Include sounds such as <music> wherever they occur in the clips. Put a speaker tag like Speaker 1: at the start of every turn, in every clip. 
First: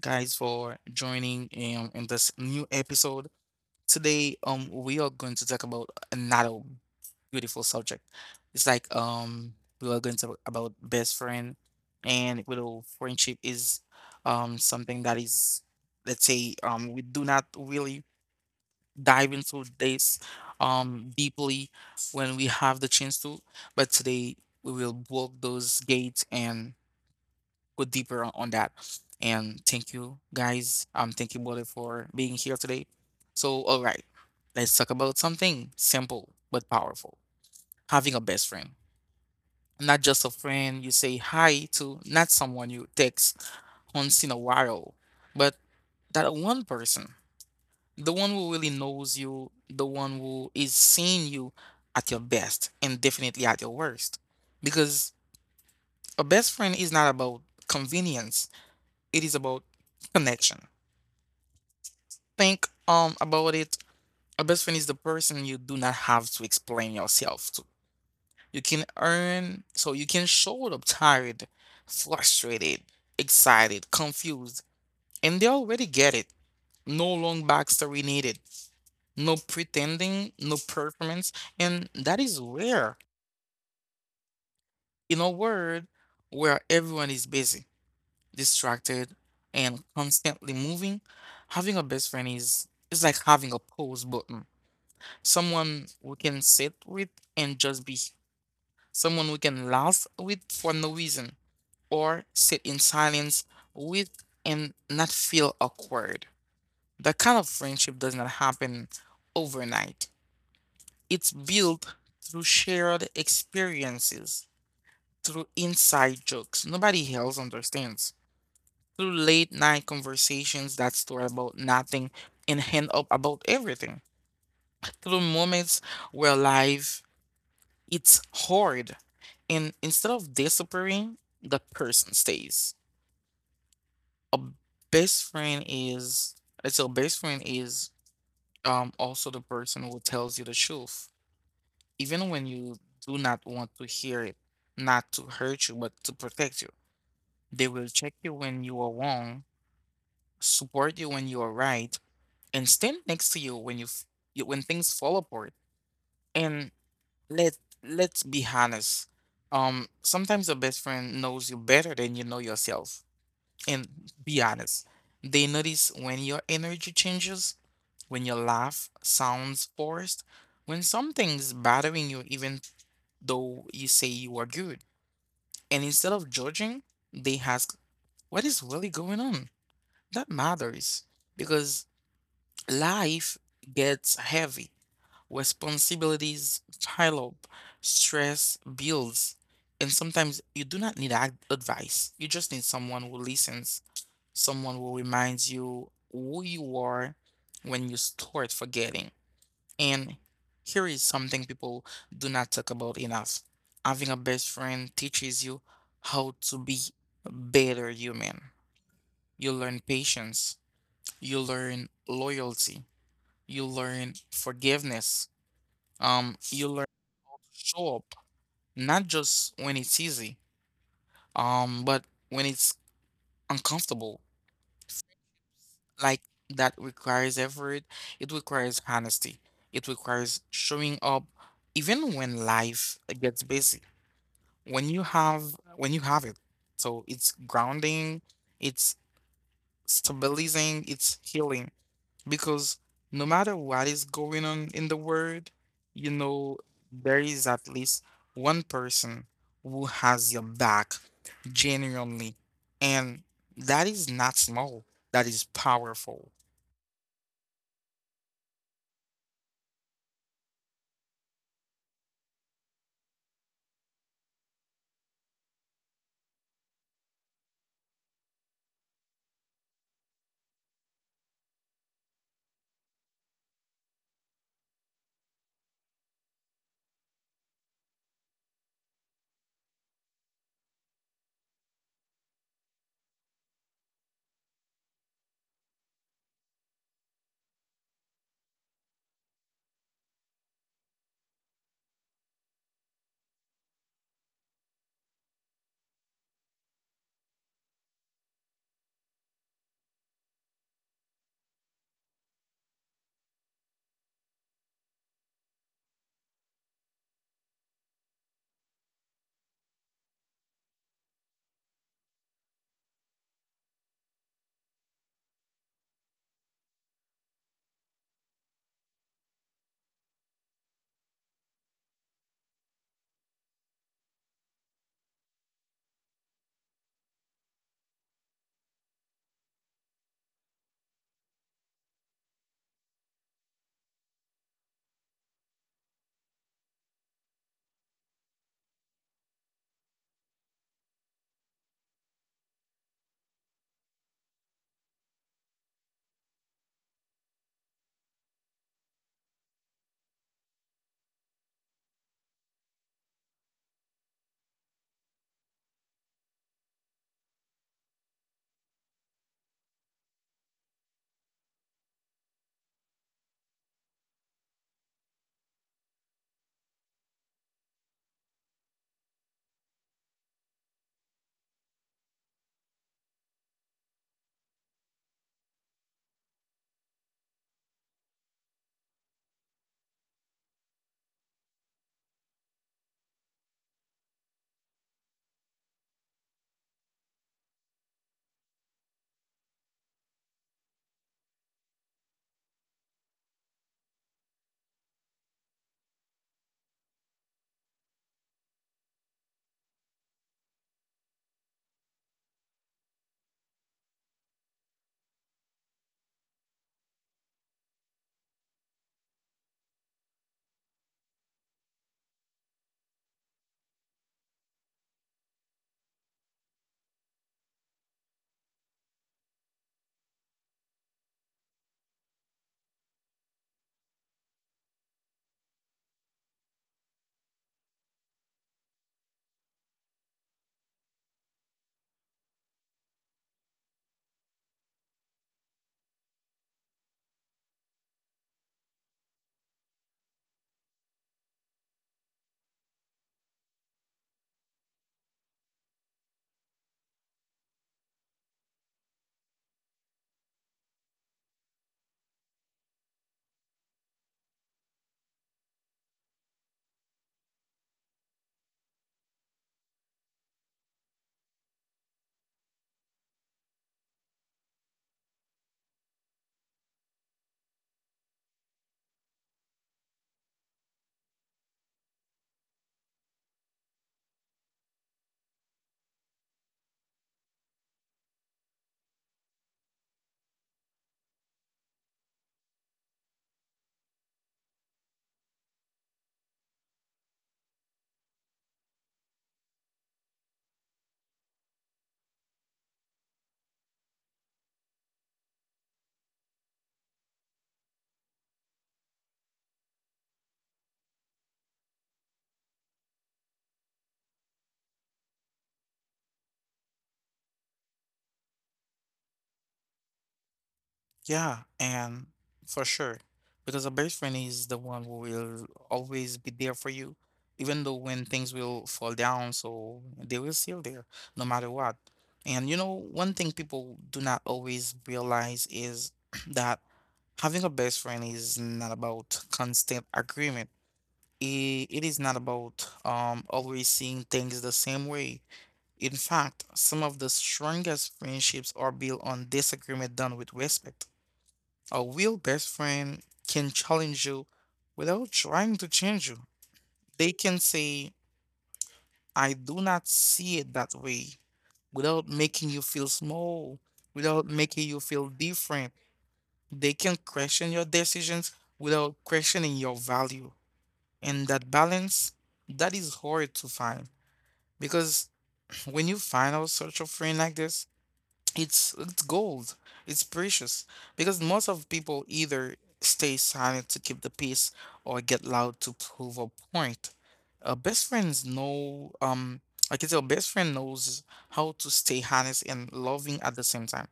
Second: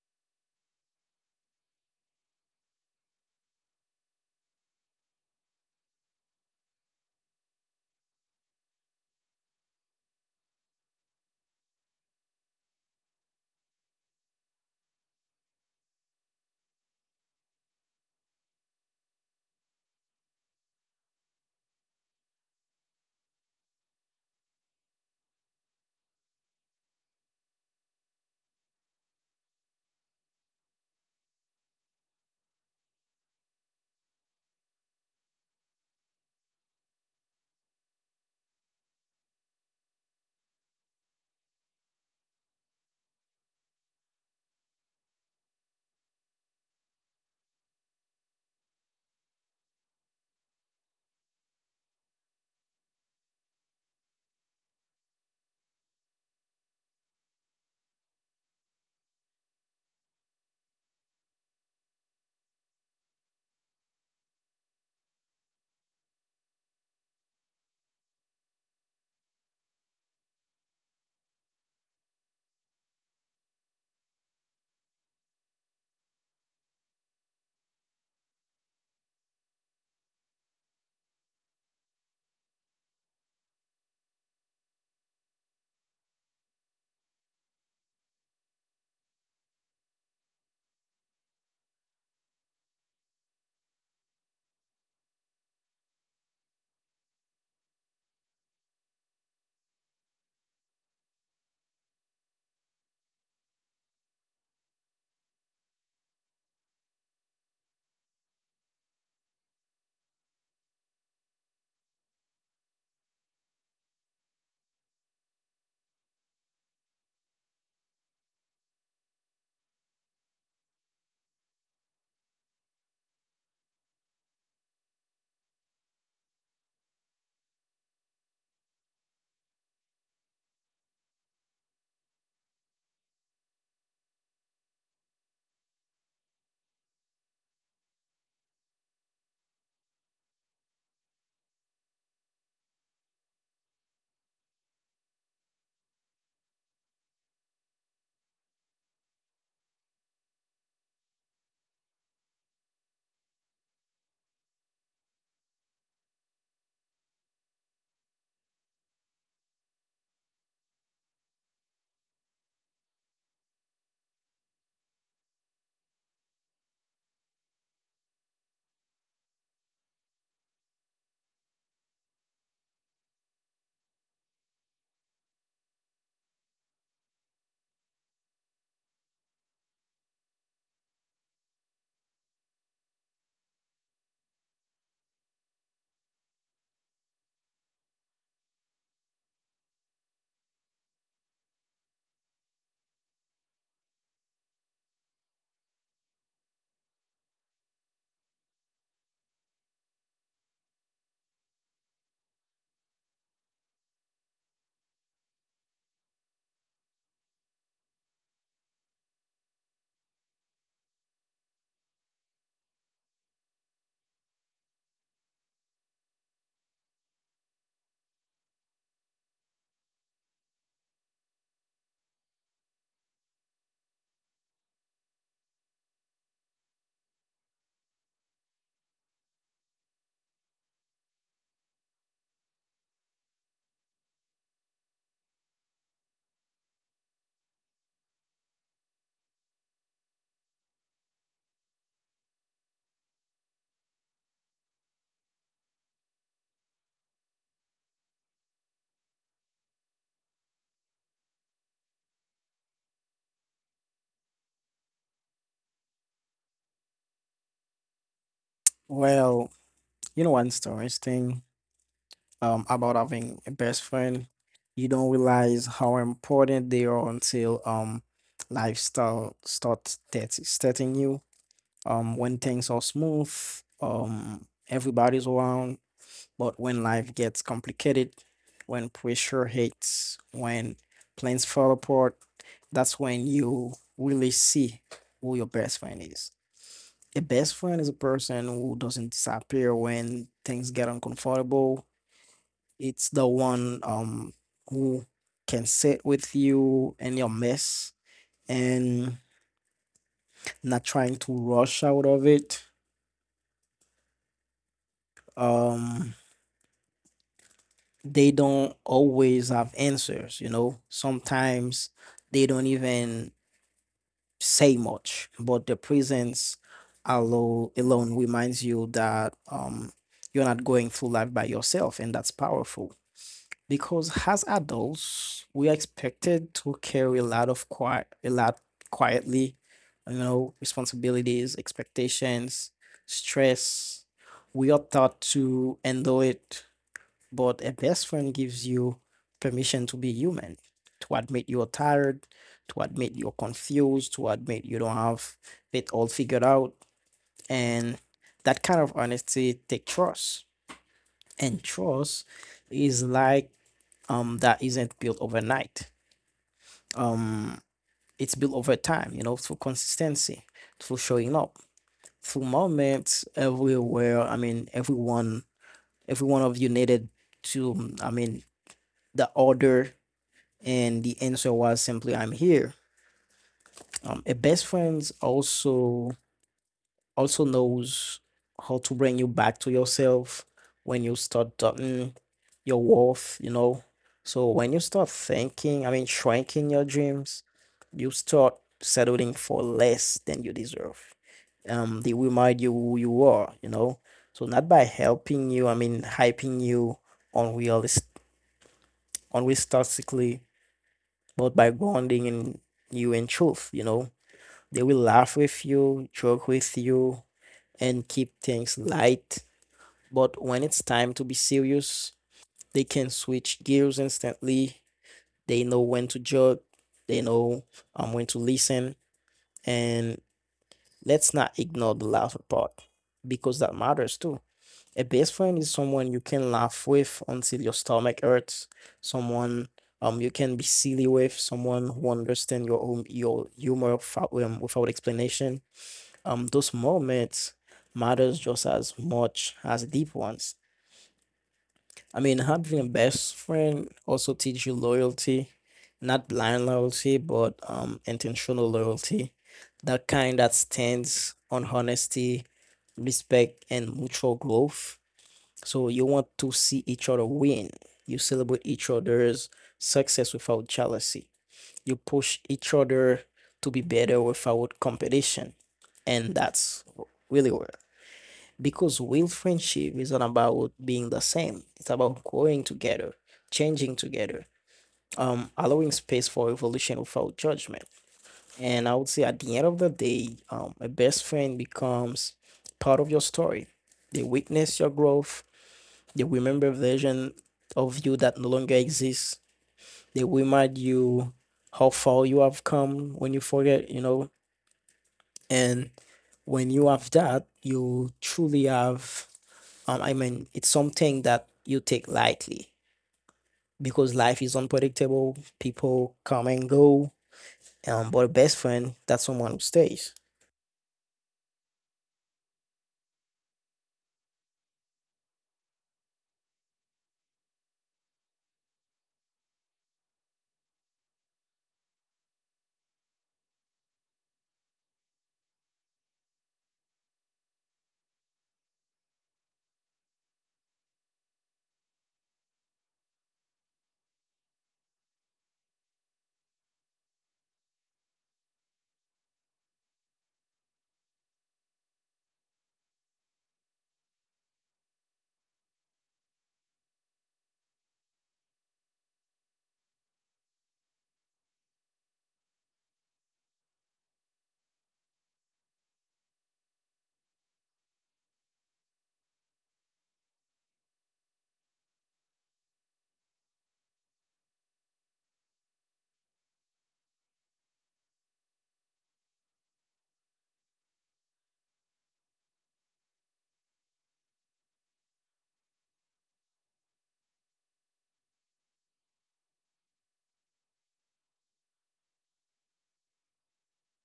Speaker 1: guys, for joining in this new episode. Today, we are going to talk about another beautiful subject. It's like We are going to talk about best friend, and you know, friendship is something that is, let's say, we do not really dive into this deeply when we have the chance to, but today we will walk those gates and go deeper on that. And thank you guys. Thank you, Bole, for being here today. So, all right, let's talk about something simple but powerful. Having a best friend. Not just a friend you say hi to, not someone you text once in a while, but that one person, the one who really knows you, the one who is seeing you at your best and definitely at your worst. Because a best friend is not about convenience, it is about connection. Think about it, a best friend is the person you do not have to explain yourself to. You can earn, so you can show up tired, frustrated, excited, confused, and they already get it. No long backstory needed, no pretending, no performance, and that is rare. In a world where everyone is busy, distracted, and constantly moving, having a best friend is like having a pause button, someone we can sit with and just be, someone we can laugh with for no reason, or sit in silence with and not feel awkward. That kind of friendship does not happen overnight. It's built through shared experiences, through inside jokes nobody else understands, through late night conversations that start about nothing and end up about everything, through moments where life it's hard. And instead of disappearing, the person stays. A best friend is, I tell best friend is also the person who tells you the truth, even when you do not want to hear it, not to hurt you, but to protect you. They will check you when you are wrong, support you when you are right, and stand next to you you when things fall apart. And Let let's be honest. Sometimes your best friend knows you better than you know yourself. And be honest, they notice when your energy changes, when your laugh sounds forced, when something's bothering you, even though you say you are good. And instead of judging, they ask, "What is really going on?" That matters because life gets heavy. Responsibilities pile up, stress builds, and sometimes you do not need advice. You just need someone who listens, someone who reminds you who you are when you start forgetting. And here is something people do not talk about enough. Having a best friend teaches you how to be a better human. You learn patience, you learn loyalty, you learn forgiveness, you learn show up not just when it's easy but when it's uncomfortable, like that requires effort, it requires honesty, it requires showing up even when life gets busy, when you have when you have it. So it's grounding, it's stabilizing, it's healing, because no matter what is going on in the world, you know, there is at least one person who has your back genuinely. And that is not small, that is powerful.
Speaker 2: Well, you know what's interesting about having a best friend? You don't realize how important they are until lifestyle starts that starting you. When things are smooth, everybody's around. But when life gets complicated, when pressure hits, when plans fall apart, that's when you really see who your best friend is. A best friend is a person who doesn't disappear when things get uncomfortable. It's the one who can sit with you and your mess and not trying to rush out of it. Um, they don't always have answers. You know. Sometimes they don't even say much, but their presence alone reminds you that you're not going through life by yourself, and that's powerful. Because as adults, we are expected to carry a lot of quiet, a lot quietly, you know, responsibilities, expectations, stress. We are taught to endure it, but a best friend gives you permission to be human, to admit you're tired, to admit you're confused, to admit you don't have it all figured out. And that kind of honesty take trust. And trust is like that isn't built overnight. Um, it's built over time, you know, through consistency, through showing up, through moments everywhere. I mean, everyone, every one of you needed to, I mean, the order and the answer was simply, I'm here. A best friends also knows how to bring you back to yourself when you start doubting your worth, you know. So when you start thinking, I mean, shrinking your dreams, you start settling for less than you deserve. They remind you who you are, you know. So not by helping you, I mean, hyping you unrealistic, unrealistically, but by grounding in you in truth, you know. They will laugh with you, joke with you, and keep things light. But when it's time to be serious, they can switch gears instantly. They know when to joke, they know when to listen. And let's not ignore the laughter part because that matters too. A best friend is someone you can laugh with until your stomach hurts, someone you can be silly with, someone who understands your own your humor without explanation those moments matters just as much as deep ones. I mean, having a best friend also teach you loyalty, not blind loyalty, but intentional loyalty, that kind that stands on honesty, respect, and mutual growth. So you want to see each other win. You celebrate each other's success without jealousy. You push each other to be better without competition, and that's really where because real friendship is not about being the same. It's about growing together, changing together, allowing space for evolution without judgment. And I would say at the end of the day, a best friend becomes part of your story. They witness your growth. They remember a version of you that no longer exists. They remind you how far you have come when you forget, you know. And when you have that, you truly have I mean, it's something that you take lightly because life is unpredictable. People come and go. But a best friend, that's someone who stays.
Speaker 1: Yeah, and for sure, because a best friend is the one who will always be there for you, even though when things will fall down, so they will still there no matter what. And you know, one thing people do not always realize is <clears throat> that having a best friend is not about constant agreement. It is not about always seeing things the same way. In fact, some of the strongest friendships are built on disagreement done with respect. A real best friend can challenge you without trying to change you. They can say, I do not see it that way, without making you feel small, without making you feel different. They can question your decisions without questioning your value. And that balance, that is hard to find. Because <clears throat> when you find out such a friend like this, it's gold, it's precious, because most of people either stay silent to keep the peace or get loud to prove a point. A best friends know I can tell best friend knows how to stay honest and loving at the same time.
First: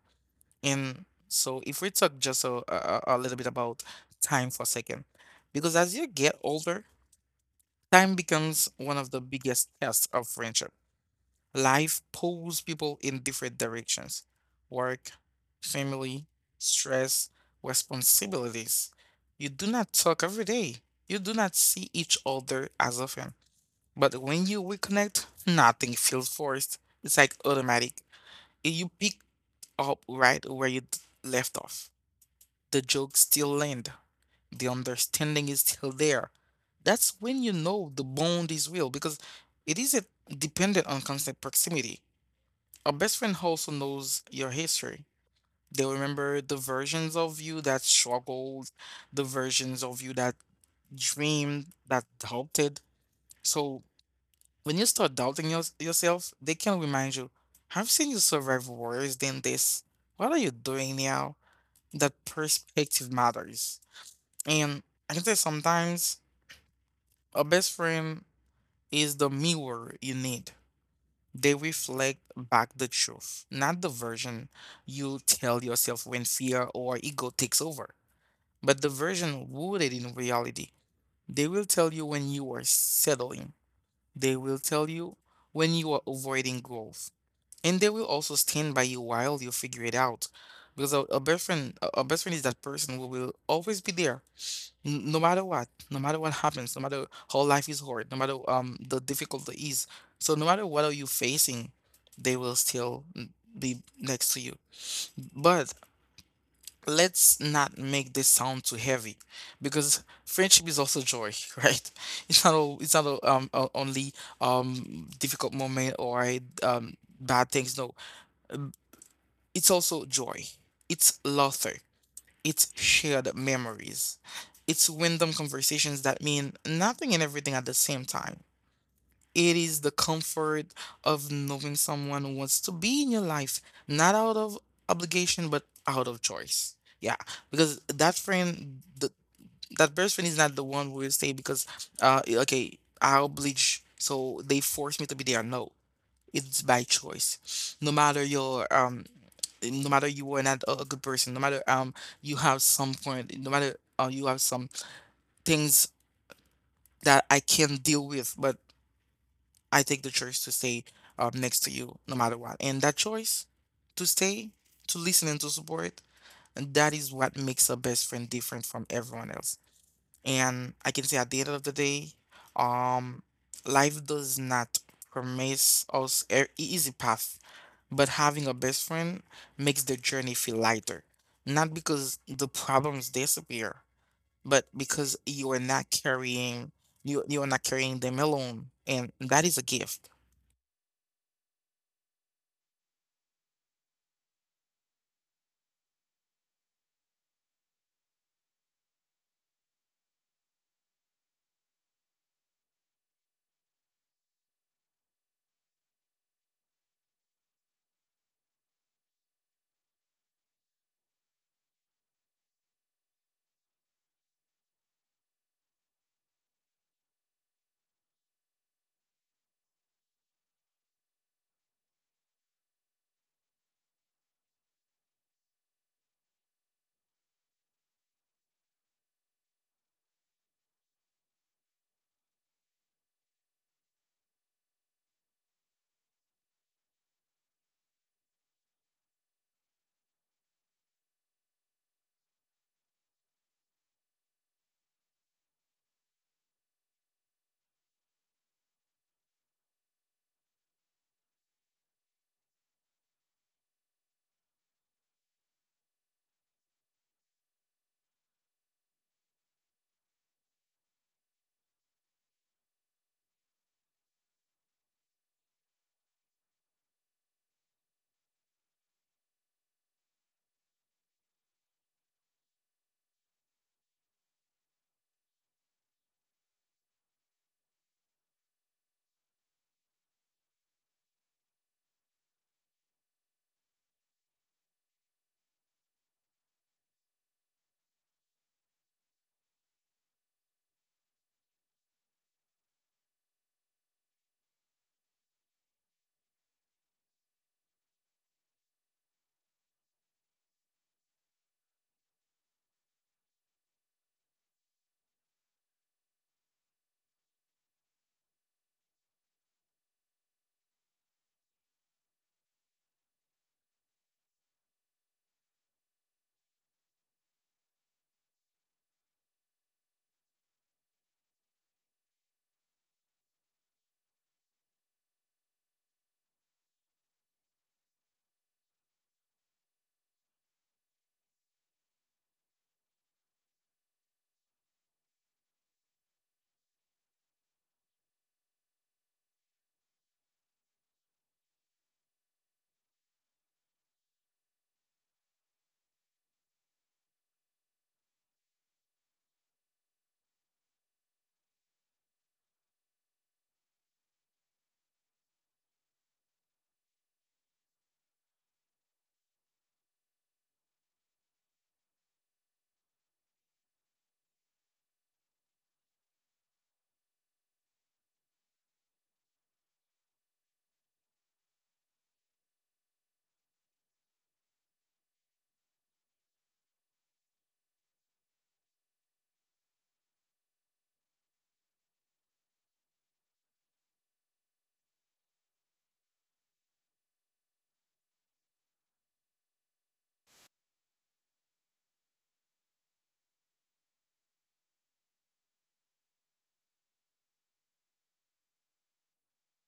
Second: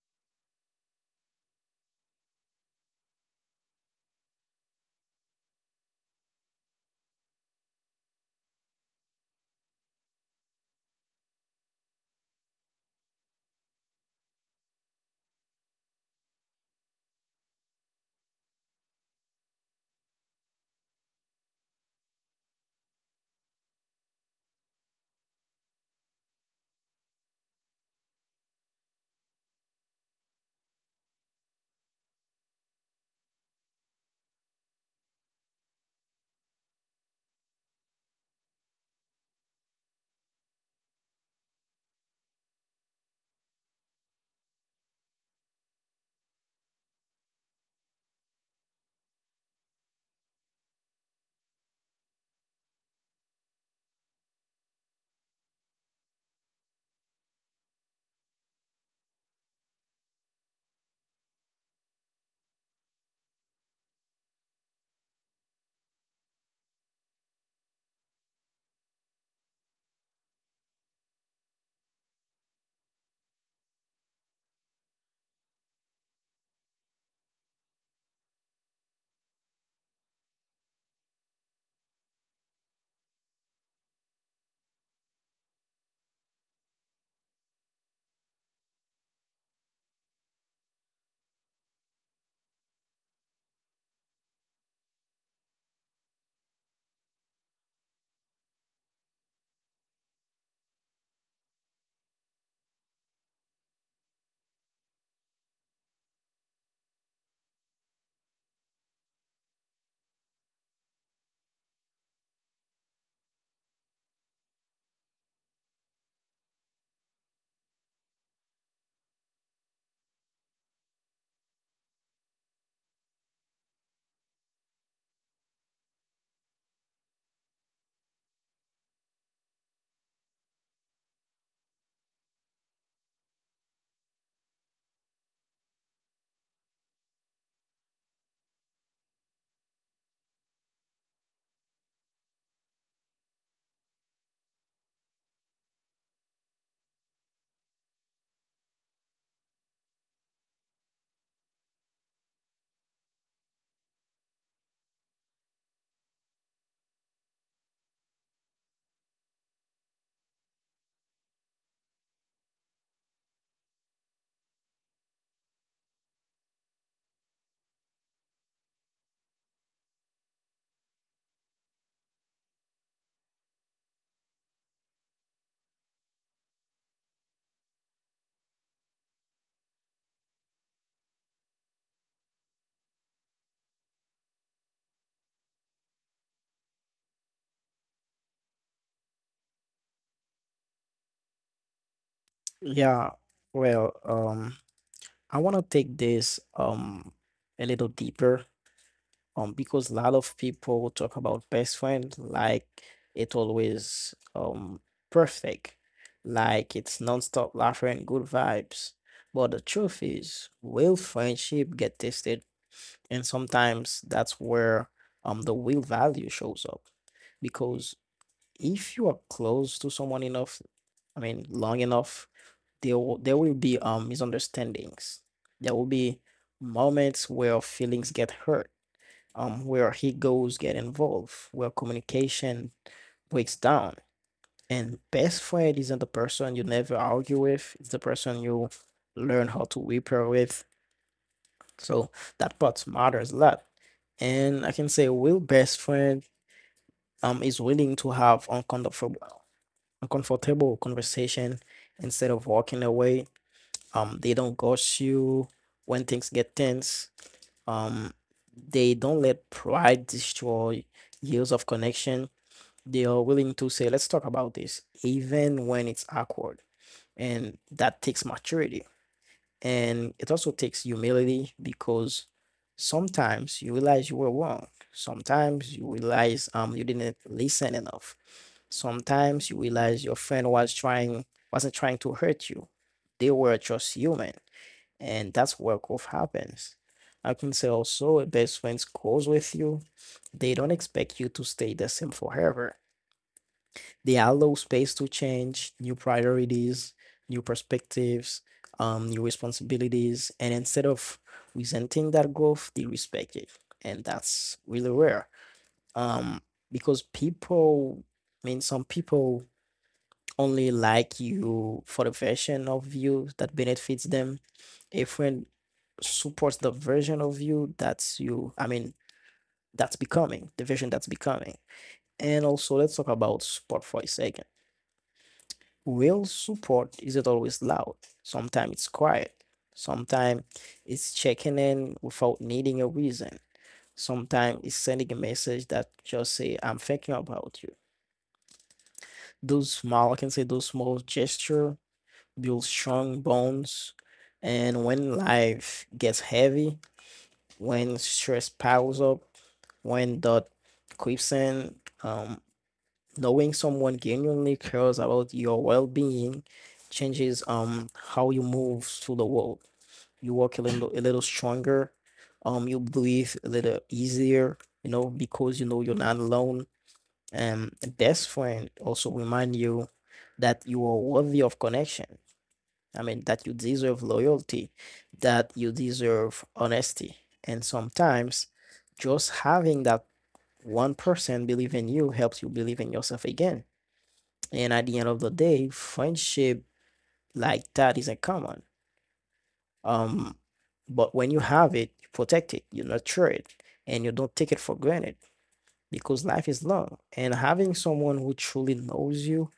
Speaker 1: And so if we talk just a little bit about time for a second, because as you get older, time becomes one of the biggest tests of friendship. Life pulls people in different directions: work, family, stress, responsibilities. You do not talk every day. You do not see each other as often. But when you reconnect, nothing feels forced. It's like automatic. You pick up right where you left off. The jokes still land, the understanding is still there. That's when you know the bond is real, because it isn't dependent on constant proximity. A best friend also knows your history. They remember the versions of you that struggled, the versions of you that dreamed, that doubted. So when you start doubting yourself, they can remind you, I've seen you survive worse than this. What are you doing now? That perspective matters. And I can say sometimes a best friend is the mirror you need. They reflect back the truth, not the version you tell yourself when fear or ego takes over, but the version rooted in reality. They will tell you when you are settling. They will tell you when you are avoiding growth. And they will also stand by you while you figure it out. Because a best friend is that person who will always be there. No matter what, no matter what happens, no matter how life is hard, no matter the difficulty is. So no matter what are you facing, they will still be next to you. But let's not make this sound too heavy, because friendship is also joy, <laughs> right? It's not all, o- only difficult moment or um bad things. No, it's also joy. It's laughter. It's shared memories. It's random conversations that mean nothing and everything at the same time. It is the comfort of knowing someone who wants to be in your life, not out of obligation, but out of choice. Yeah, because that friend, that best friend is not the one who will say, because, okay, I oblige, so they force me to be there. No, it's by choice. No matter your no matter you are not a good person, no matter you have some point, no matter you have some things that I can deal with, but I take the choice to stay next to you no matter what. And that choice to stay, to listen and to support, and that is what makes a best friend different from everyone else. And I can say at the end of the day, um, life does not promise us an easy path, but having a best friend makes the journey feel lighter. Not because the problems disappear, but because you are not carrying them alone, and that is a gift.
Speaker 2: Yeah. Well, I want to take this a little deeper because a lot of people talk about best friend like it always perfect, like it's non-stop laughing good vibes, but the truth is real friendship get tested, and sometimes that's where the real value shows up. Because if you are close to someone enough, I mean long enough, there will be misunderstandings, there will be moments where feelings get hurt, where he goes get involved, where communication breaks down. And best friend isn't the person you never argue with; it's the person you learn how to repair with. So that part matters a lot. And I can say a real best friend is willing to have uncomfortable conversation instead of walking away. They don't ghost you when things get tense. Um, they don't let pride destroy years of connection. They are willing to say, let's talk about this, even when it's awkward. And that takes maturity. And it also takes humility because sometimes you realize you were wrong. Sometimes you realize you didn't listen enough. Sometimes you realize your friend was trying wasn't trying to hurt you. They were just human. And that's where growth happens. I can say also a best friend grows with you. They don't expect you to stay the same forever. They allow space to change, new priorities, new perspectives, new responsibilities. And instead of resenting that growth, they respect it. And that's really rare. Um, because people, I mean, some people only like you for the version of you that benefits them. A friend supports the version of you that's you, I mean, that's becoming, the version that's becoming. And also, let's talk about support for a second. Real support isn't always loud. Sometimes it's quiet. Sometimes it's checking in without needing a reason. Sometimes it's sending a message that just say, I'm thinking about you. Those small, I can say those small gesture build strong bonds. And when life gets heavy, when stress piles up, when the creeps in, um, knowing someone genuinely cares about your well-being changes how you move through the world. You walk a little stronger, you breathe a little easier, you know, because you know you're not alone. And a best friend also remind you that you are worthy of connection. I mean, that you deserve loyalty, that you deserve honesty. And sometimes just having that one person believe in you helps you believe in yourself again. And at the end of the day, friendship like that isn't common. Um, but when you have it, you protect it, you nurture it, and you don't take it for granted because life is long. And having someone who truly knows you,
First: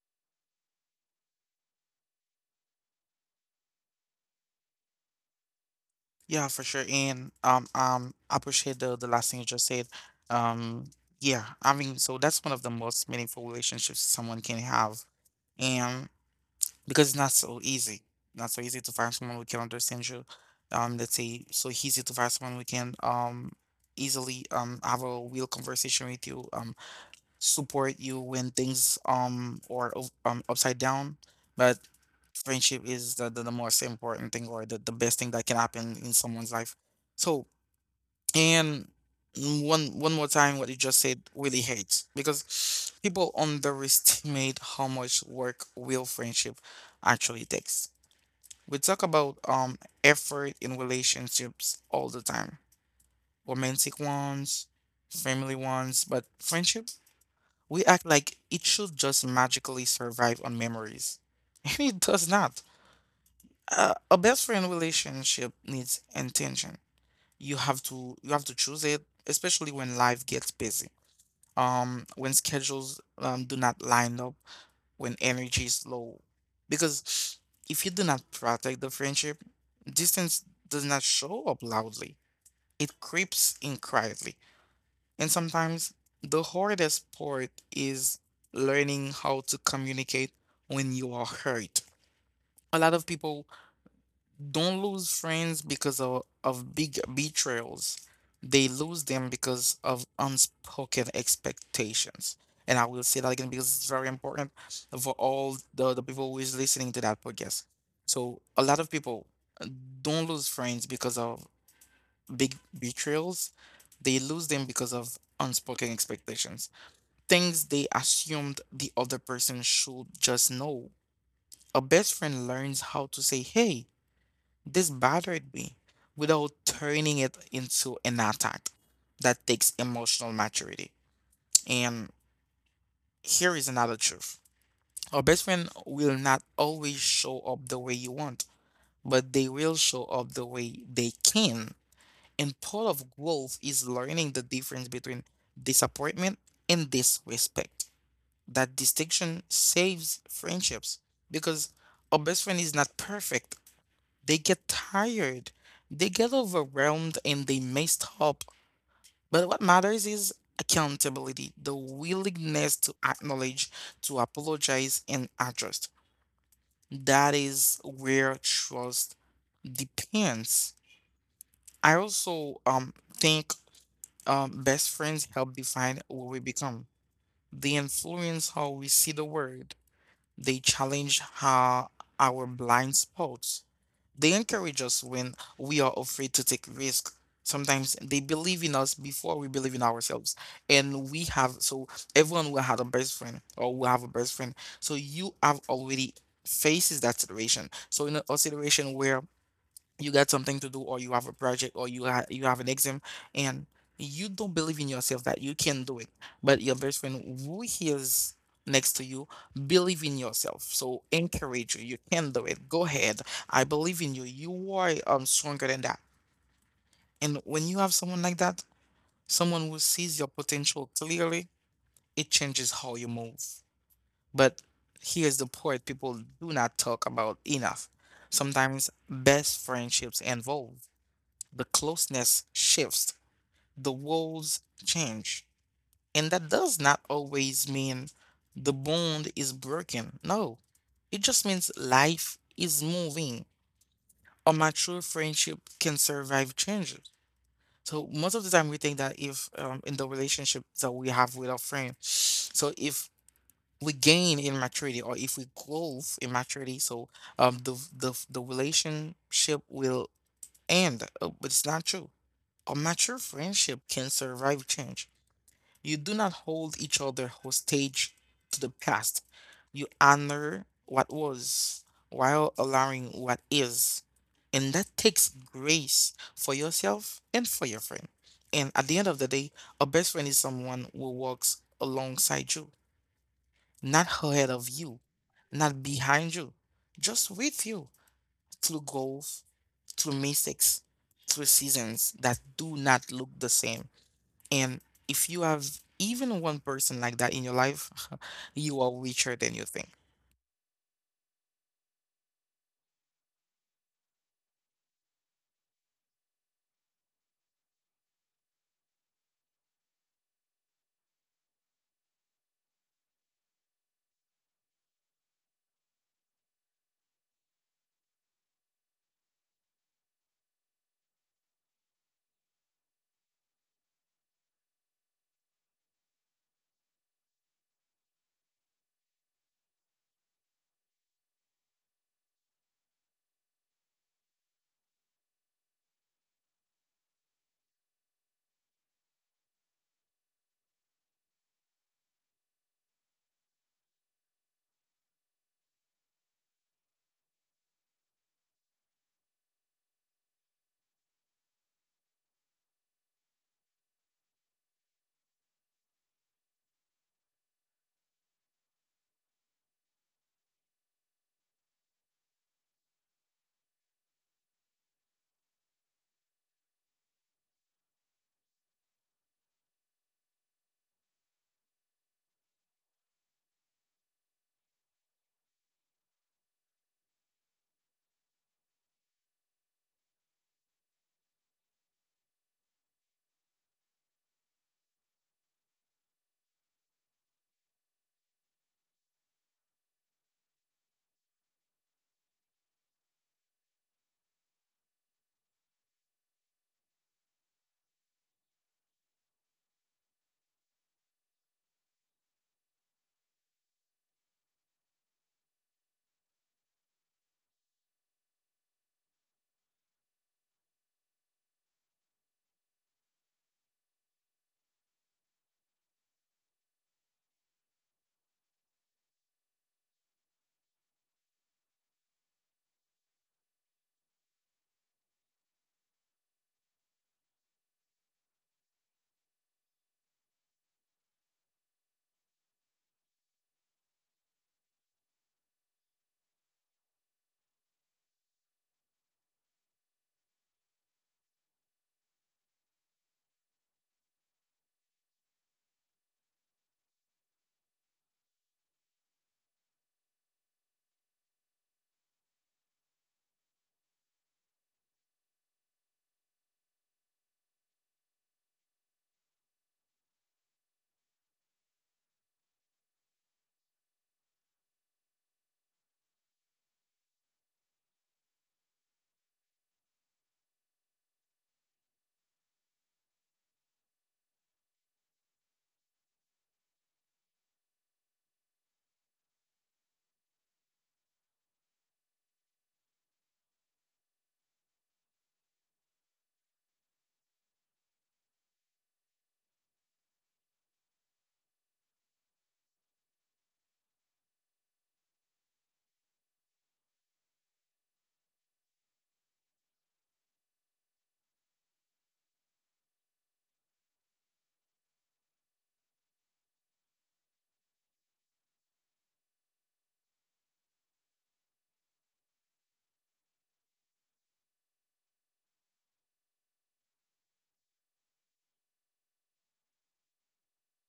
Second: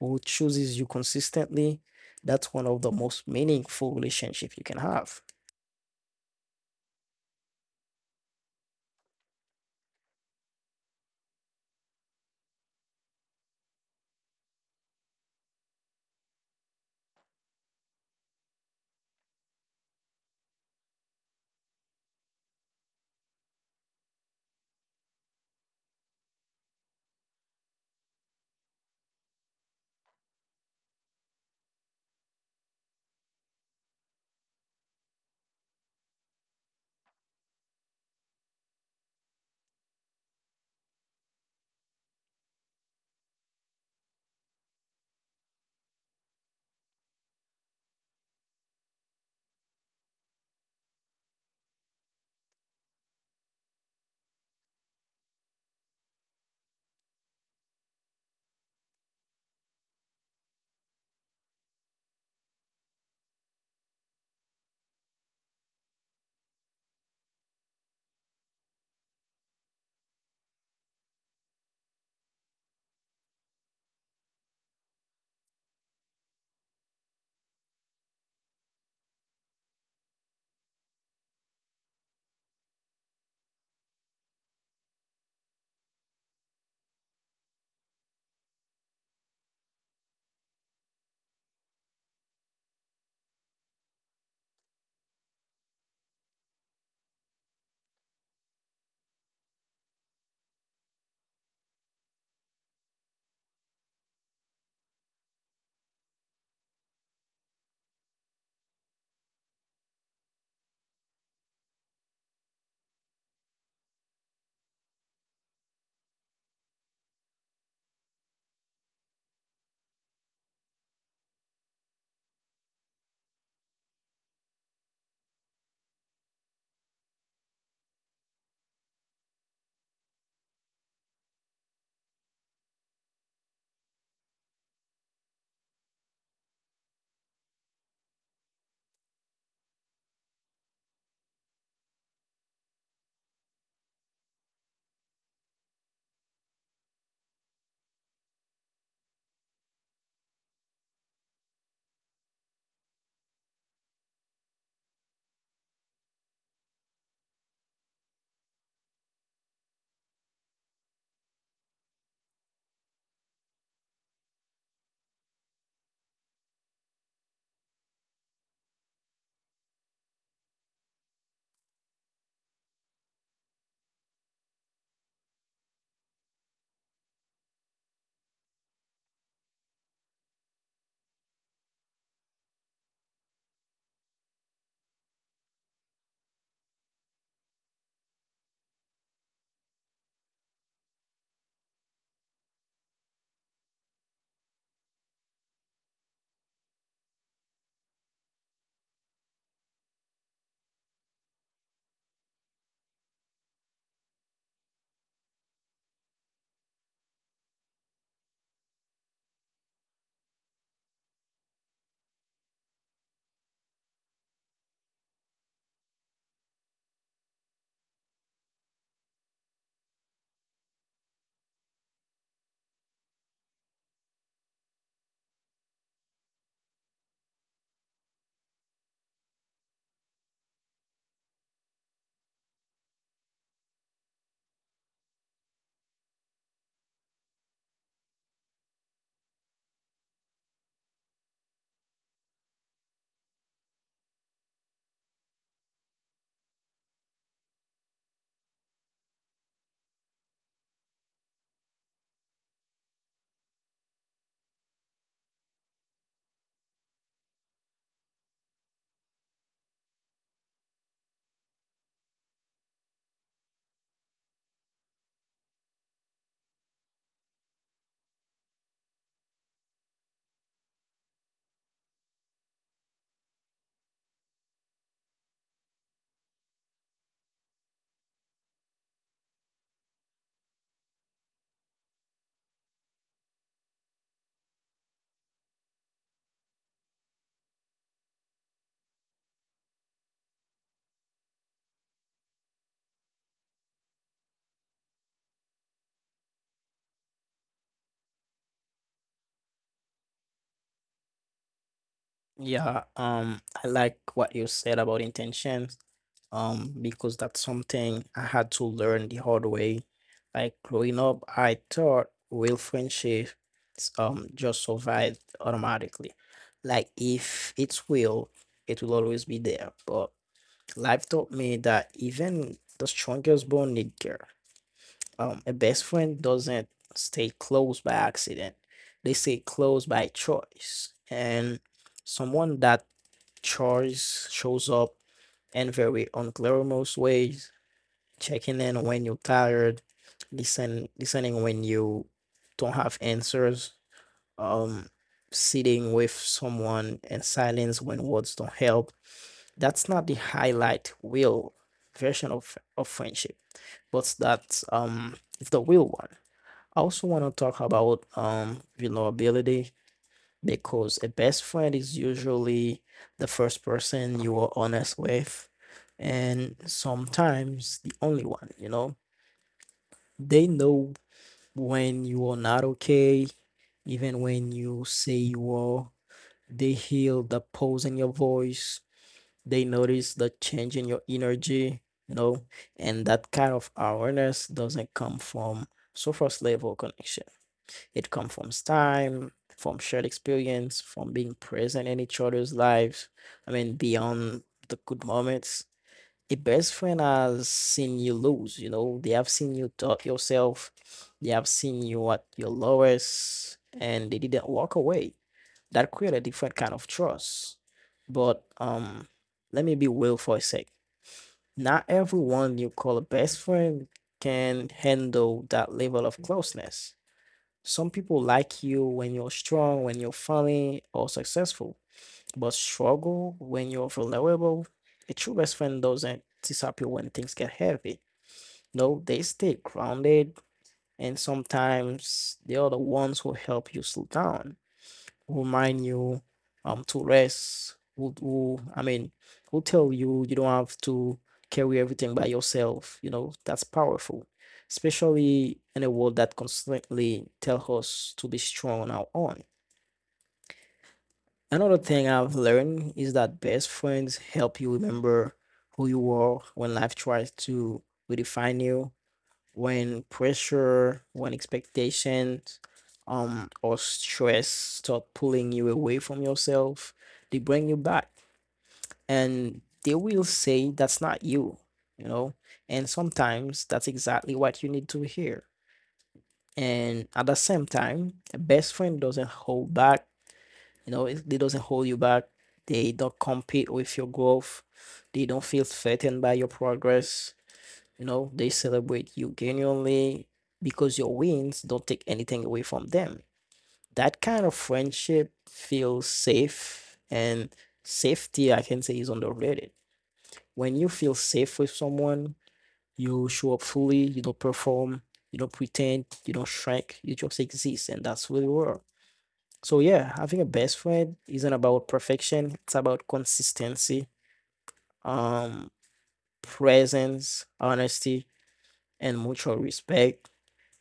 Speaker 2: who chooses you consistently, that's one of the most meaningful relationship you can have.
Speaker 1: Yeah, for sure. And I appreciate the last thing you just said. Um yeah, I mean, so that's one of the most meaningful relationships someone can have. And, because it's not so easy. Not so easy to find someone who can understand you. Let's say so easy to find someone who can easily have a real conversation with you, support you when things or upside down. But friendship is the most important thing or the best thing that can happen in someone's life. So and one more time, what you just said really hurts because people underestimate how much work real friendship actually takes. We talk about effort in relationships all the time, romantic ones, family ones, but friendship, we act like it should just magically survive on memories, <laughs> and it does not. A best friend relationship needs intention. You have to choose it, especially when life gets busy, when schedules do not line up, when energy is low, because if you do not protect the friendship, distance does not show up loudly, it creeps in quietly. And sometimes the hardest part is learning how to communicate when you are hurt. A lot of people don't lose friends because of big betrayals. They lose them because of unspoken expectations. And I will say that again because it's very important for all the people who is listening to that podcast. So a lot of people uh, don't lose friends because of big betrayals. They lose them because of unspoken expectations. Things they assumed the other person should just know. A best friend learns how to say, hey, this bothered me without turning it into an attack. That takes emotional maturity. And here is another truth. Our best friend will not always show up the way you want, but they will show up the way they can. And part of growth is learning the difference between disappointment and disrespect. That distinction saves friendships because our best friend is not perfect. They get tired, they get overwhelmed, and they may stop. But what matters is accountability, the willingness to acknowledge, to apologize, and adjust. That is where trust depends. I also think best friends help define what we become. They influence how we see the world. They challenge how our blind spots. They encourage us when we are afraid to take risk. Sometimes they believe in us before we believe in ourselves. And we have, so everyone will have a best friend or will have a best friend. So you have already faces that situation. So in a situation where you got something to do or you have a project or you you have an exam and you don't believe in yourself that you can do it, but your best friend who is next to you believe in yourself, so encourage you, you can do it, go ahead, I believe in you, you are stronger than that. And when you have someone like that, someone who sees your potential clearly, it changes how you move. But here's the part people do not talk about enough. Sometimes best friendships involve the closeness shifts, the walls change. And that does not always mean the bond is broken. No, it just means life is moving. A mature friendship can survive changes. So most of the time, we think that if in the relationship that we have with our friend, so if we gain in maturity or if we grow in maturity, so the relationship will end, but it's not true. A mature friendship can survive change. You do not hold each other hostage to the past. You honor what was while allowing what is. And that takes grace for yourself and for your friend. And at the end of the day, a best friend is someone who walks alongside you, not ahead of you, not behind you, just with you through growth, through mistakes, through seasons that do not look the same. And if you have even one person like that in your life, <laughs> you are richer than you think.
Speaker 2: Yeah, I like what you said about intention because that's something I had to learn the hard way. Like growing up, I thought real friendships just survived automatically. Like if it's real, it will always be there. But life taught me that even the strongest bond need care. A best friend doesn't stay close by accident. They stay close by choice. And someone that choice shows up in very unglamorous ways, checking in when you're tired, listening when you don't have answers, um, sitting with someone in silence when words don't help. That's not the highlight wheel version of friendship, but that's it's the real one. I also want to talk about vulnerability because a best friend is usually the first person you are honest with, and sometimes the only one, you know. They know when you are not okay, even when you say you are. They hear the pose in your voice. They notice the change in your energy, you know, and that kind of awareness doesn't come from surface level connection. It comes from time, from shared experience, from being present in each other's lives. I mean, beyond the good moments the best friend has seen you lose, you know, they have seen you doubt yourself, they have seen you at your lowest, and they didn't walk away. That create a different kind of trust. But let me be real for a sec. Not everyone you call a best friend can handle that level of closeness. Some people like you when you're strong, when you're funny or successful. But struggle when you're vulnerable, a true best friend doesn't disappear when things get heavy. No, they stay grounded, and sometimes they are the ones who help you slow down, who remind you to rest, who I mean, who tell you you don't have to carry everything by yourself. You know, that's powerful, especially in a world that constantly tells us to be strong on our own. Another thing I've learned is that best friends help you remember who you are when life tries to redefine you, when pressure, when expectations, or stress start pulling you away from yourself. They bring you back, and they will say that's not you, you know. And sometimes that's exactly what you need to hear. And at the same time, a best friend doesn't hold back, you know, it- they doesn't hold you back. They don't compete with your growth. They don't feel threatened by your progress. You know, they celebrate you genuinely because your wins don't take anything away from them. That kind of friendship feels safe, and safety, I can say, is underrated. When you feel safe with someone, you show up fully, you don't perform, you don't pretend, you don't shrink, you just exist, and that's really rare. So yeah, having a best friend isn't about perfection, it's about consistency, um, presence, honesty, and mutual respect.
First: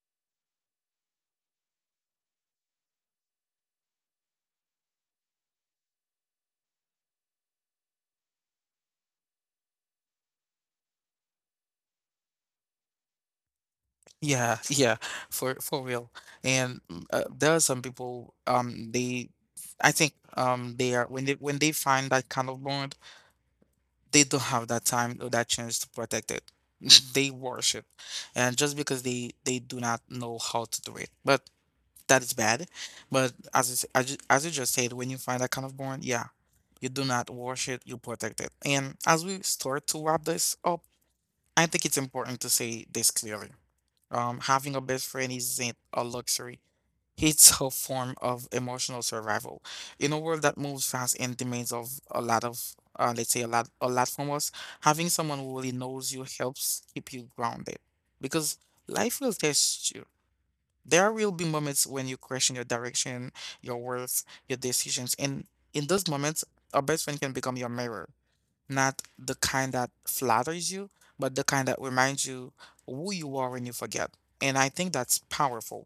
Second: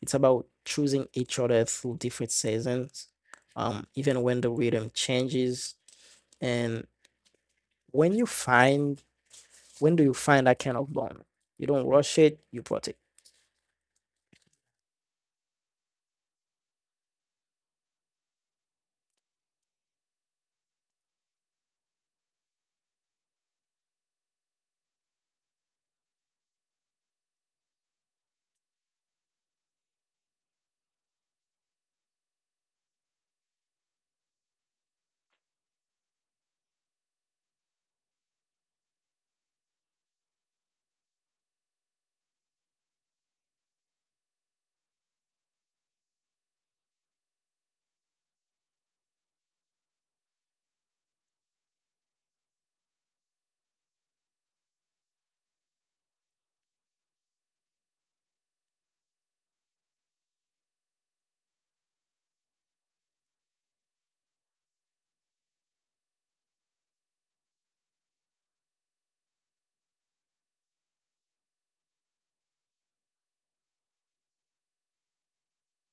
Speaker 2: It's about choosing each other through different seasons, even when the rhythm changes. And when you find, when do you find that kind of bond? You don't rush it, you protect.
Speaker 1: Yeah, yeah, for real. And there are some people, they, I think, they are when they find that kind of bond, they don't have that time or that chance to protect it. <laughs> They worship, and just because they do not know how to do it, but that is bad. But as I, s- I ju- as you just said, when you find that kind of bond, yeah, you do not wash it, you protect it. And as we start to wrap this up, I think it's important to say this clearly. Having a best friend isn't a luxury. It's a form of emotional survival. In a world that moves fast and demands of a lot of, let's say a lot from us, having someone who really knows you helps keep you grounded. Because life will test you. There will be moments when you question your direction, your worth, your decisions, and in those moments, a best friend can become your mirror, not the kind that flatters you, but the kind that reminds you who you are when you forget. And I think that's powerful.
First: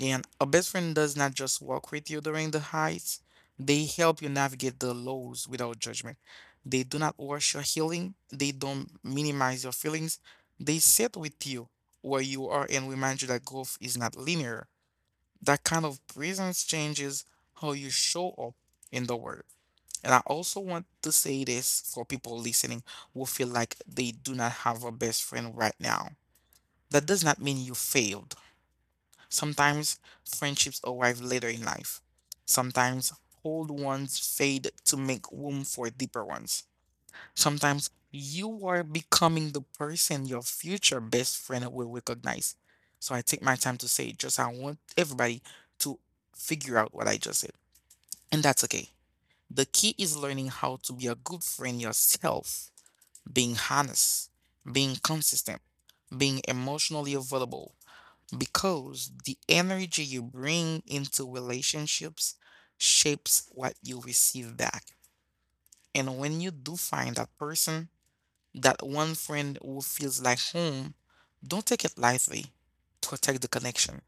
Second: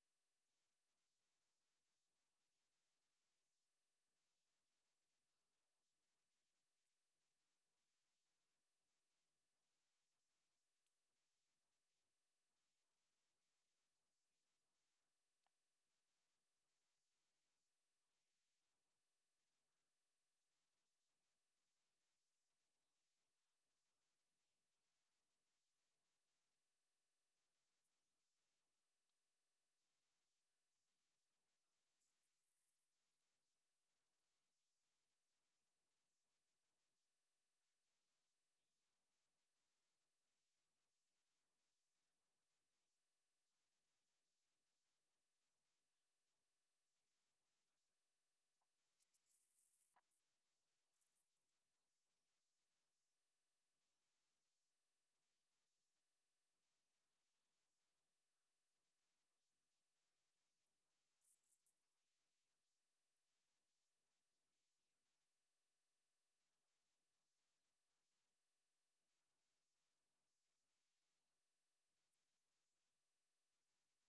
Speaker 1: And a best friend does not just walk with you during the highs, they help you navigate the lows without judgment. They do not rush your healing, they don't minimize your feelings. They sit with you where you are and remind you that growth is not linear. That kind of presence changes how you show up in the world. And I also want to say this for people listening who feel like they do not have a best friend right now. That does not mean you failed. Sometimes friendships arrive later in life. Sometimes old ones fade to make room for deeper ones. Sometimes you are becoming the person your future best friend will recognize. So I take my time to say it, just I want everybody to figure out what I just said. And that's okay. The key is learning how to be a good friend yourself, being honest, being consistent, being emotionally available, because the energy you bring into relationships shapes what you receive back. And when you do find that person, that one friend who feels like home, don't take it lightly. Protect the connection.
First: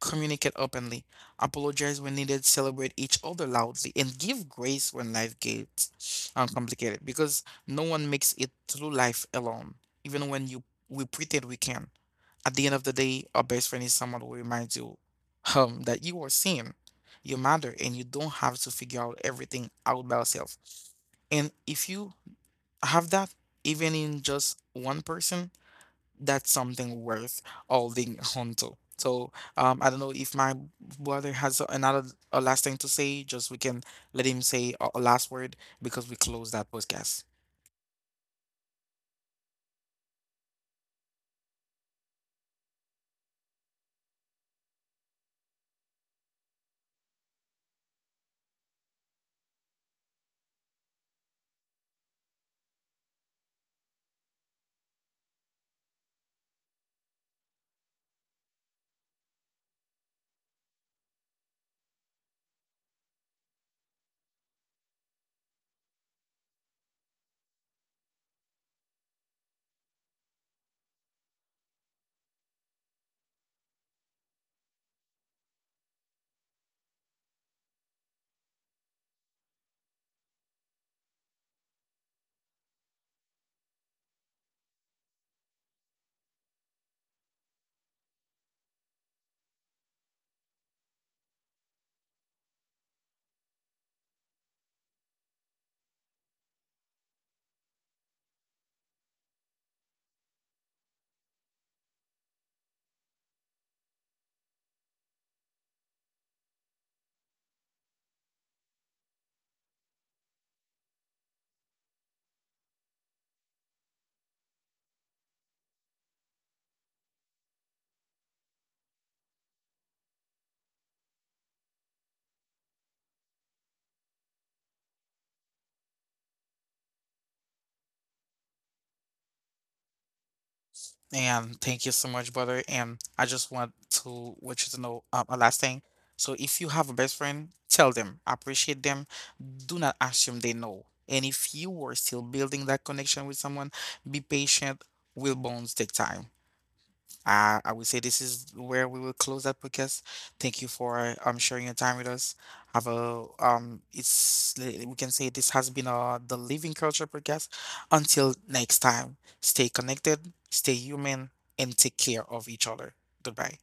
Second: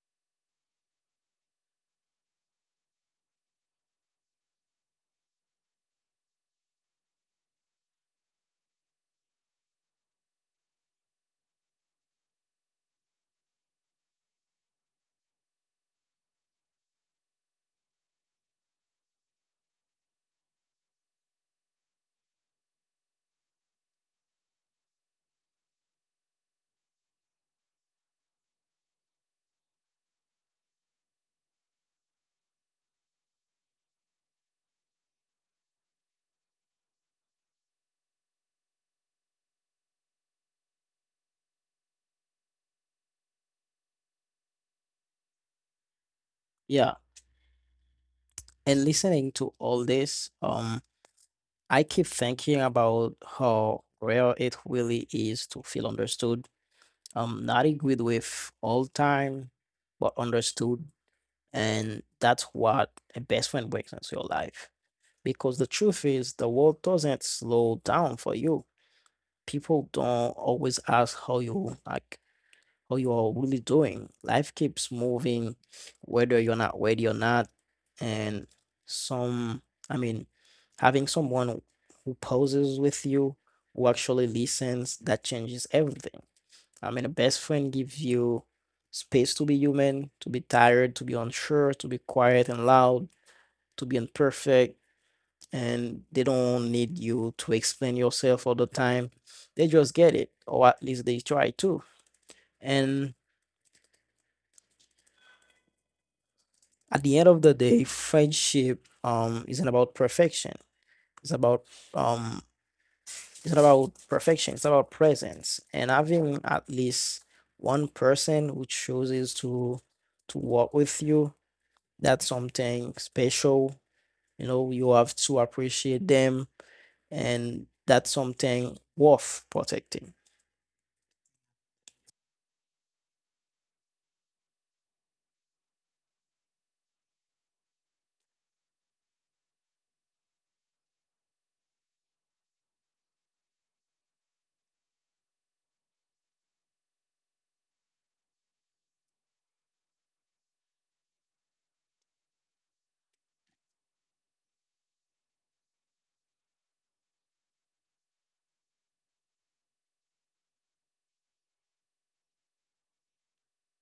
Speaker 1: Communicate openly. Apologize when needed. Celebrate each other loudly. And give grace when life gets uncomplicated. Because no one makes it through life alone. Even when you we pretend we can. At the end of the day, our best friend is someone who reminds you that you are seen. You matter and you don't have to figure out everything out by yourself. And if you have that, even in just one person, that's something worth holding on to. So I don't know if my brother has another a last thing to say, just we can let him say a last word because we close that podcast.
Speaker 2: Yeah. And listening to all this, I keep thinking about how rare it really is to feel understood, not agreed with all time, but understood. And that's what a best friend brings into your life. Because the truth is, the world doesn't slow down for you. People don't always ask how you like how you are really doing. Life keeps moving, whether you're not ready or not. And some, I mean, having someone who poses with you, who actually listens, that changes everything. I mean, a best friend gives you space to be human, to be tired, to be unsure, to be quiet and loud, to be imperfect. And they don't need you to explain yourself all the time. They just get it, or at least they try to. And at the end of the day, friendship isn't about perfection. It's about um it's not about perfection, it's about presence. And having at least one person who chooses to walk with you, that's something special. You know, you have to appreciate them, and that's something worth protecting.
Speaker 1: And thank you so much, brother. And I just want to want you to know a last thing. So if you have a best friend, tell them, appreciate them. Do not assume they know. And if you are still building that connection with someone, be patient. Will bonds take time? I would say this is where we will close that podcast. Thank you for sharing your time with us. Have a we can say this has been the Living Culture podcast. Until next time, stay connected, stay human, and take care of each other. Goodbye.